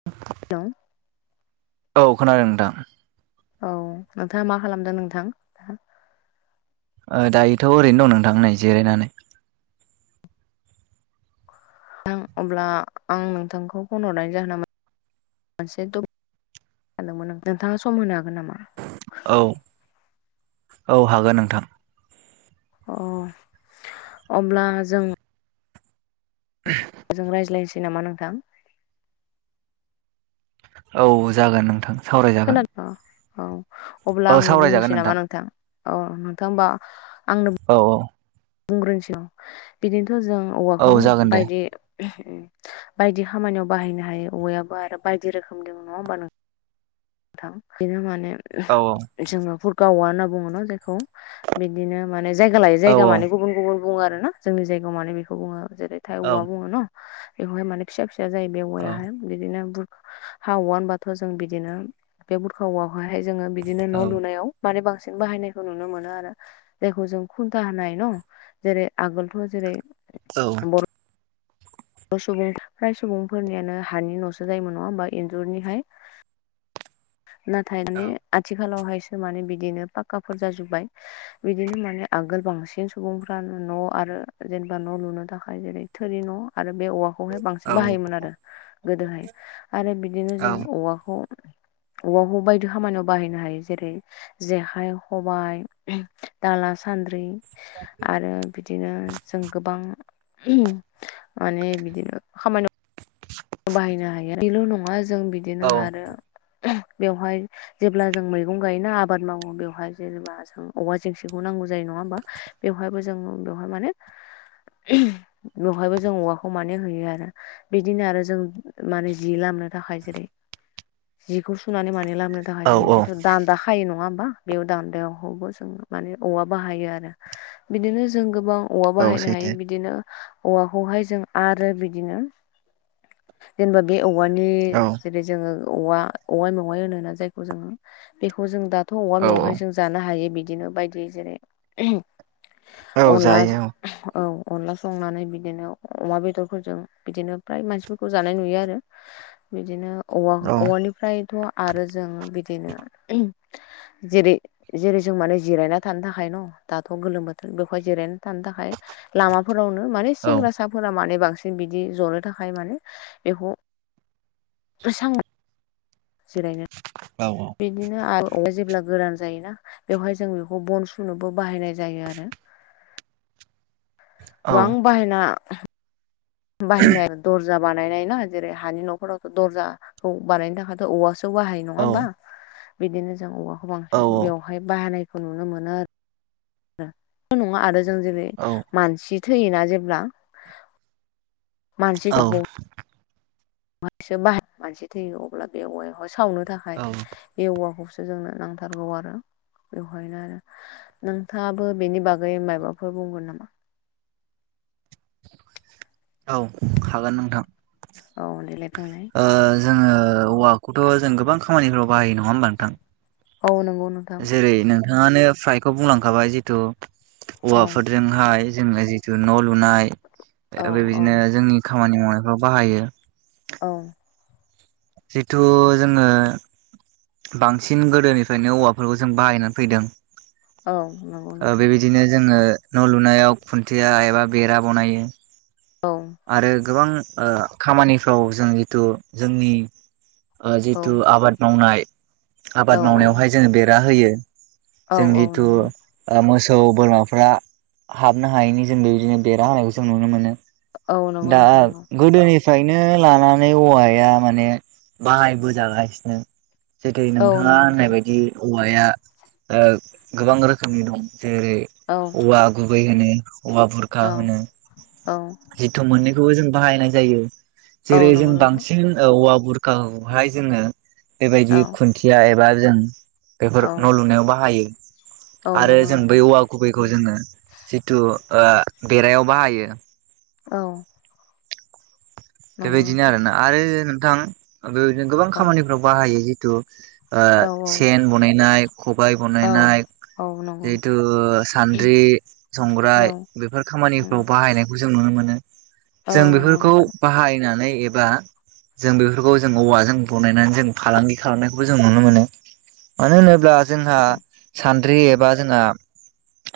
[inaudible] Hello औ खोनादों नोंथां औ नोंथाङा मा खालामदों नोंथां ओ दायोथ' ओरैनो दं नोंथां नै जिरायनानै। नोंथां अब्ला आं नोंथांखौ फन हरनाय जाहोना मोनसे दब सानदोंमोन आं नोंथाङा सम होनो हागोन नामा औ औ हागोन नोंथां अ अब्ला जों [inaudible] जों रायज्लायनोसै नामा नोंथां औ जागोन नोंथां सावरायजागोन। खोनादों औ अब्ला औ आंनो सावरायजागोन बुंनोसै नामा नोंथां औ नोंथां होमबा आंनो औ औ बुंग्रोनिसै आं बिदिनोथ' जों औ औवाखौनो जागोन दे बायदि बायदि खामानियाव बाहायनो हायो औवायाबो आरो बायदि रोखोम दं नङा होमबा नों थां बिनो माने औ जोंना भुरकाऔवा होनना बुङो ना बेखौ बिदिनो माने जायगा लायोै औ जायगा माने गुबुन गुबुन बुङो आरो ना जोंनि जायगायाव माने बेखौ बुङो जेरै थाय औ औवा बुङो न बेखौहाय माने फिसा फिसा जायो बे औ औवायाहाय। बिदिनो बुरखा औवा होनबाथ' जों बिदिनो बे बुरखा औवा बेहायहाय जोंङो बिदिनो औ न' लुनायाव माने बांसिन बाहायनायखौ नुनो मोनो आरो। जायखौ जों खुन्था होनाय न जेरै आगोलथ' जेरै औ बर' सुबुं फ्राय सुबुंफोरनियानो हानि न'सो जायोमोन नङा होमबा इन्जुरनिहाय नाथाय औ आथिखालावहायसो माने बिदिनो पाक्काफोर जाजोब्बाय। बिदिनो माने आगोल बांसिन सुबुंफ्रानो न' आरो जेनेबा न' लुनो थाखाय जेरै थोरि न' आरो बे औवा खौहाय बांसिन बाहायोमोन आरो गोदोहाय आरो बिदिनो जों औवाखौ औवाखौ बायदि खामानियाव बाहायनो हायो जेरै जेखाय खबाय दाला सान्द्रि आरो बिदिनो जों गोबां माने बिदिनो खामानियाव बाहायनो हायो बेल' नङा जों औ बिदिनो आरो बेवहाय जेब्ला जों मैगं गायोना आबाद मावो बेवहाय जेनेबा जों औवा जेंसिखौ नांगौ जायो नङा होमबा बेवहायबो जों बेवहाय माने बेवहायबो जों औवाखौ मानि होयो आरो। बिदिनो आरो जों माने जि लामनो थाखाय जेरै जिखौ सुनानै माने लामनो थाखाय जों औ जिथु औ दान्दा खायो नङा होमबा बेयाव दान्दायाहवबो जों माने औवा बाहायो आरो। बिदिनो जों गोबां औवा औ बाहायनो हायो सैथो बिदिनो औवाखौहाय जों आरो बिदिनो जेनेबा बे औवानि औ जेरै जोङो औवा औवा मेवाय होनो ना जायखौ जोङो बेखौ जों दाथ' औवा औ मेवहायजों जानो हायो बिदिनो बायदि जेरै औ अनला जायो औ अनला संनानै बिदिनो अमा बेदरफोरजों बिदिनो फ्राय मानसिफोरखौ जानाय नुयो आरो। बिदिनो औ औ-औवानिफ्रायथ' आरो जों बिदिनो जेरै जेरै जों माने जिरायना थानो थाखाय न' दाथ' गोलोम बोथोर बेखौहाय जिरायना थानो थाखाय लामाफोरावनो माने औ सेंग्रा फिसाफोरा माने बांसिन बिदि जनो थाखाय माने बेखौ सां जिरायनो औ औ बिदिनो आरो औवाया जेब्ला गोरान जायोना बेवहाय जों बेखौ बन सुनोबो बाहायनाय जायो आरो। औ गोबां बाहायना बाहायनाय दरजा बानायनाय ना जेरै हानि न'फोरावथ' दर्जाखौ बानायनो थाखायथ' औवासो खौ बाहायो नङा होमबा बिदिनो जों औवाखौ बांसिन औ औ बेवहाय बाहानायखौ नुनो मोनो आरो। नङा आरो जों जेरै औ मानसि थैयोना जेब्ला मानसि दहौ माखसे बाहायो मानसि थैयो अब्ला बे औवायावहाय सावनो थाख औ बे औवाखौसो जोंनो नांथारगौ आरो बेवहायनो आरो नोंथाङाबो बेनि बागै माबाफोर बुंगोन नामा? औ हागोन नोंथां‌। औ देलाय बुंलाय ओ जोङो औवाखौथ' जों गोबां खामानिफ्राव बाहायो नङा होमबा नोंथां? औ नंगौ नों जेरै नोंथाङानो फ्रायखौ बुंलांखाबाय जिथु औ औवाफोरजों हाय जोङो जिथु न' लुनाय औ बे औ बेबायदिनो जोंनि खामानि मावनायफ्राव बाहायो। औ जितु जोङो बांसिन गोदोनिफ्रायनो औवाफोरखौ जों बाहायनानै फैदों। औ नंगौ नोंथां। बिदिनो जोङो न' लुनायाव खुन्थिया एबा बेरा बनायो। औ आरो गोबां खामानिफ्राव जों जितु जोंनि औ जितु आबाद मावनाय औ आबाद औ मावनायावहाय जोङो बेरा होयो औ जों औ जितु नंगौ मोसौ बोरमाफ्रा हाबनो हायैनि जों बेबायदिनो बेरा होनायखौ जों नुनो मोनो। औ नंगौ दा नोंथां नंगौ गोदोनिफ्रायनो लानानै औवाया माने बाहायबोजागासिनो। जेरै औ नोंथाङा नंगौ नोंथां होननाय बायदि औवाया ओ गोबां रोखोमनि दं जेरै औ औवा गुबै होनो औवा भुरखा औ होनो। औ। जिथु मोन्नैखौबो जों बाहायनाय जायो औ जेरै जों नंगौ नोंथां बांसिन औवा बुर गावहाय जोङो बेबायदि औ खुन्थिया एबा जों बेफोर औ न' लुनायाव बाहायो, औ आरो नंगौ जों बै नोंथां औवा गुबैखौ जोङो जिथु बेरायाव बाहायो। औ। नंगौ बेबायदिनो नोंथां आरोना। आरो नोंथां बेबायदिनो गोबां औ खामानिफोराव बाहायो जिथु ओ औ सेन बनायनाय खबायाइ औ बनायनाय औ नंगौ जिहेतु नोंथां सान्द्रि, औ संग्राय बेफोर खामानिफ्राव बाहायनाय बो जों नुनो मोनो औ जों नंगौ बेफोरखौ नोंथां बाहायनानै एबा जों बेफोरखौ जों औवाजों बनायनानै जों फालांगि खालामनायखौबो जों नुनो मोनो। मानो होनोब्ला जोंहा सान्द्रि एबा जोंहा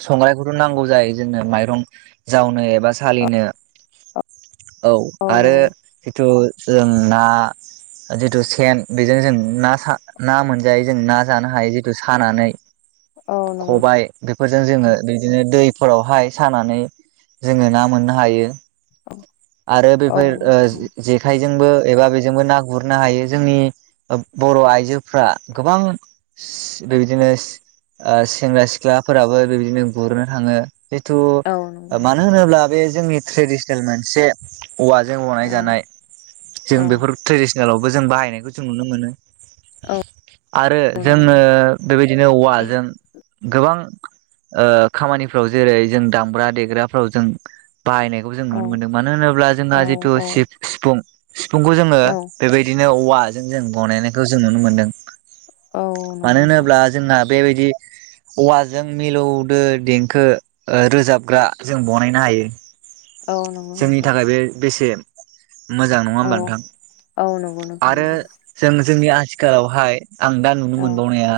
संग्रखौथ' नांगौ जायो जोंनो माइरं जावनो एबा सालिनो। [inaudible] औ औ आरो नंगौ जिथु जों ना जिथु सेन बेजों जों ना ना मोनजायो जों ना जानो हायो जिथु सानानै। औ नंगौ खबाय बेफोरजों जोङो बिदिनो दैफोरावहाय सानानै जोङो ना मोननो हायो। आरो औ बेफोर नंगौ ओ जेखाइजोंबो एबा बेजोंबो ना गुरनो हायो, जोंनि ओ बर' आइजोफ्रा गोबां बेबायदिनो ओ सेंग्रा-सिख्लाफोराबो बेबायदिनो गुरनो थाङो। जिथु औ नंगौ नोंथां मानो होनोब्ला बे जोंनि ट्रेडिसनेल मोनसे औवाजों बनाय औ जानाय औ जों बेफोर ट्रेडिसनेलावबो जों बाहायनायखौ जों नुनो मोनो। औ। आरो औ नंगौ जोङो बेबायदिनो औवाजों गोबां ओ खामानिफ्राव जेरै जों दामग्रा देग्राफोराव जों बाहायनायखौ जों औ नुनो मोन्दों। मानो होनोब्ला जोंहा औ जिथु औ सिफ सिफुं सिफुंखौ जोङो औ बेबायदिनो औवाजों जों बनायनायखौ जों नुनो मोनदों। औ नंगौ मानो नोंथां होनोब्ला जोंना बेबायदि औवाजों मिलौदो देंखो ओ रोजाबग्रा जों बानायनो हायो। औ नंगौ। जोंनि नोंथां थाखाय बे बेसे मोजां नङा औ होमबा नोंथां? औ नंगौ नोंथां आरो नंगौ जों जोंनि आथिखालावहाय आं दा नुनो औ मोनबावनाया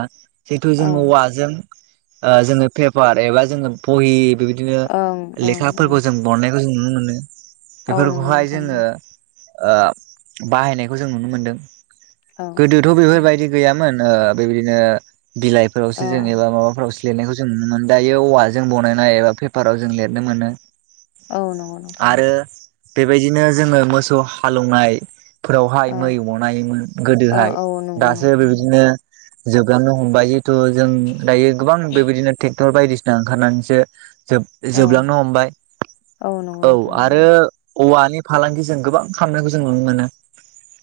जिहेतु औ जोङो औवाजों ओ जोङो पेपार एबा जोङो बहि बेबायदिनो ओं ओं ओं लेखाफोरखौ जों बरनायखौ जों नुनो मोनो, औ नंगौ बेफोरखौहाय नोंथां जोङो नंगौ ओ बाहायनायखौ जों नुनो मोनदों। औ गोदोथ' बेफोरबायदि गैयामोन ओ बेबायदिनो औ बिलाइफोरावसो जों एबा माबाफोरावसो लिरनायखौ जों नुनो मोनो। दायो औवाजों बनायनाय एबा पेपाराव जों लिरनो मोनो। औ नंगौ। नोंथां नंगौ आरो बेबायदिनो जोङो मोसौ हालोवनाय फोरावहाय औ मै अनायोमोन ओ गोदोहाय, औ नंगौ दासो नोंथां नंगौ बेबायदिनो जोबलांनो हमबाय जिहेथु जों दायो गोबां बेबायदिनो ट्रेक्टर बायदिसिना ओंखारनानैसो औ जोब-जोबलांनो हमबाय। नंगौ औ। नोंथां नंगौ आरो औवानि फालांगि जों गोबां खालामामनायखौ जों नुनो मोनो।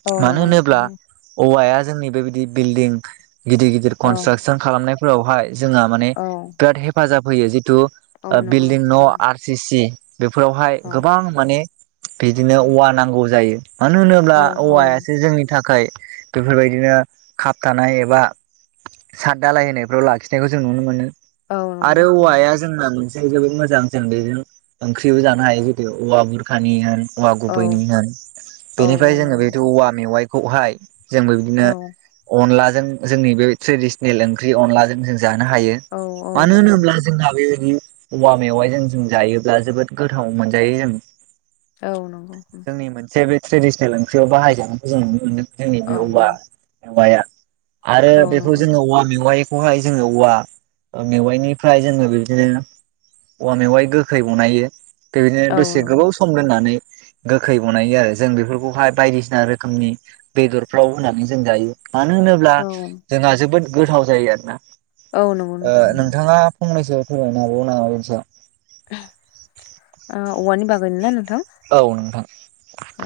औ मानो नंगौ नोंथां होनोब्ला नंगौ औवाया जोंनि बेबायदि बिल्डिं गिदिर गिदिर औ कनस्ट्राकसन खालामनायफोरावहाय जोंहा माने औ बिराद हेफाजाब होयो जिथु औ नंगौ बिल्डिं नोंथां न' नंगौ आर सि सि बेफोरावहाय औ गोबां माने बिदिनो औवा नांगौ जायो। मानो होनोब्ला औ औवायासो जोंनि थाखाय बेफोरबायदिनो खाबथानाय एबा साद दालाय होनायफ्राव लाखिनायखौ जों नुनो मोनो। औ नंगौ आरो नोंथां नंगौ औवाया जोंना मोनसे जोबोद मोजां जों बेजों ओंख्रिबो जानो हायो जुदि औवा बुरखानि होन औवा औ गुबैनि होन औ औ बेनिफ्राय जोङो नंगौ बेथ' नोंथां औवा मेवाइखौहाय जोंबो बिदिनो औ अनलाजों जोंनि बे ट्रेडिसनेल ओंख्रि अनलाजों जों जानो हायो। औ औ मानो नंगौ होनोब्ला नोंथां जोंहा बेबायदि औवा मेवाइजों जों जायो ब्ला जोबोद गोथाव मोनजायो जों औ नंगौ नोंथां जोंनि मोनसे बे ट्रेडिसनेल ओंख्रियाव बाहायजानायखौ जों नुनो मोनदों जोंनि बे औ औवा मेवाया आरो औ बेखौ नंगौ जोङो नोंथां औवा मेवाय खौहाय जोङो औवा ओ मेवाइनिफ्राय जोङो बिदिनो औवा मेवाइ गो खै बनायो बेबायदिनो औ दसे नंगौ गोबाव सम दोननानै गोखै बनायो आरो जों बेफोरखौहाय बायदिसिना रोखोमनि बेदरफ्राव होनानै जों जायो। मानो होनोब्ला औ जोंहा जोबोद गोथाव जायो आरोना औ नंगौ नोंथां ओ नंगौ नोंथाङा फंनैसो [unintelligible] हाबावगोन नामा [unintelligible] सायाव ओ औवानि बागैनो ना नोंथां औ नोंथां औ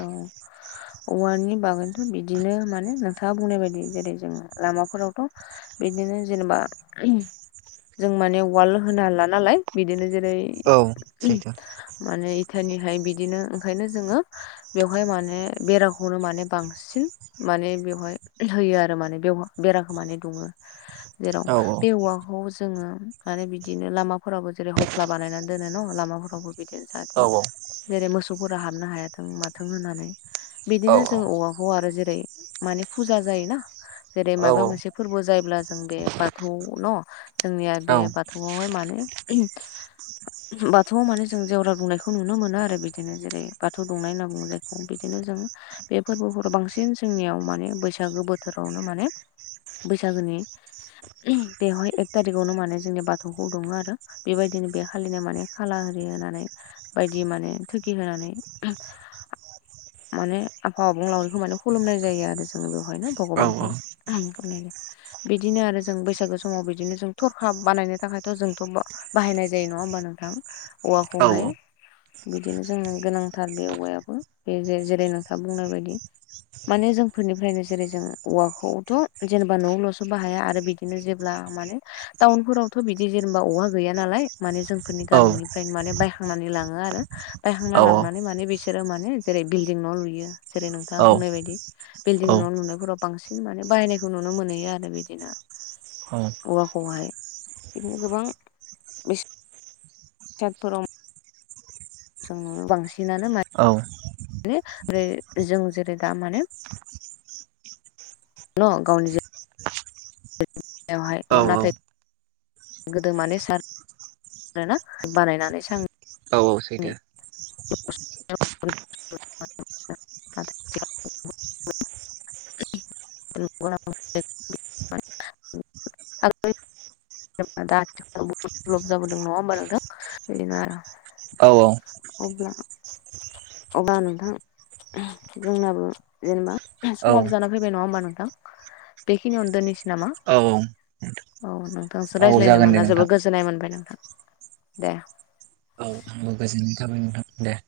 औवानि बागैथ' बिदिनो माने नोंथाङा बुंनाय बायदि जेरै जोङो लामाफोरावथ' बिदिनो जेनेबा [unintelligible] जों माने वाल होनो हाला नालाय बिदिनो जेरै औ सैथो माने इटानिहाय बिदिनो ओंखायनो जोङो बेवहाय माने बेराखौनो माने बांसिन माने बेवहाय होयो आरो माने बेव बेराखौ माने दुङो जेराव औ बे औवाखौ जोङो आरो बिदिनो लामाफोरावबो जेरै हख्ला बानायनानै दोनो न' लामाफोरावबो बिदिनो जाहाथे औ औ जेरै मोसौफोरा हाबनो हायाथों माथों होननानै औ बिदिनो जों औवा [unintelligible] आरो जेरै माने फुजा जायोना जेरै माबा औ मोनसे फोरबो जायोब्ला जों बे बाथौ न जोंनिया औ बे बाथौआवहाय माने बाथौआव माने जों जेवरा बुंनायखौ नुनो मोनो आरो बिदिनो जेरै बा थ' दुंनाय होनना बुंङो जायखौ बिदिनो जोंङो बे फोरबोफोर बांसिन जोंनियाव माने बैसागो बोथोरावनो माने बैसागोनि बेवहाय एक थारिखावनो माने जोंनि बाथौखौ दुमो आरो बेबायदिनो बे खालिनो माने खाला आरि होनानै बायदि माने थुगि होनानै माने आफा आबंलावरिखौ माने खुलुमनाय जायो आरो जो जों बेवहायनो औ औ भगबानखौ [unintelligible] बिदिनो आरो जों बैसागो समाव बिदिनो जों थरखा बानायनो थाखायथ' जोंथ' बाहायनाय जायो नङा होमबा नोंथां औ सैथो औ सैथो औ औवाखौहाय बिदिनो जोंङो गोनां थार बे औवायाबो बे जेरै नोंथाङा बुंनाय बायदि माने जोंफोरनिफ्रायनो जेरै जों औवाखौथ' जेनेबा न'आवल'सो बाहाया आरो बिदिनो जेब्ला माने टाउनफोरावथ' बिदि जेनेबा औवा गैया नालाय माने जोंफोरनि गामिनिफ्रायनो माने बायखांनानै लाङो आरो बायहांना लाङ माने बिसोरो माने जेरै बिल्डिं न' लुयो जेरै नोंथाङा बुंनाय बायदि बिल्डं न' लुनायफोराव बांसिन माने बाहायनायखौ नुनो मोनहैयो आरो बिदिनो ओं औवा खौहाय बिदिनो गोबां [unintelligible] जों नुनो बांसिनानो औ ने रे जों जेरै दा माने न गावनि जे यावहाय नाथाय गोदो माने सार आरोना बानायनानै सां औ औ सैथो। [unintelligible] [unintelligible] [unintelligible] लप जाबोदों नङा होमबा नोंथां बिदिनो आर औ औ अब्ला अब्ला नोंथां [unintelligible] जोंनाबो जेनेबा औ समाबो जाना फैबाय नङा होमबा नोंथां बेखिनियावनो दोनसै नामा औ औ नोंथांसो औ रायज्लायनो जागोन दे मोना जोबोर नोंथां गोजोन जोननाय मोनबाय नोंथां दे औ आंबो गोजोननाय थाबाय नोंथां दे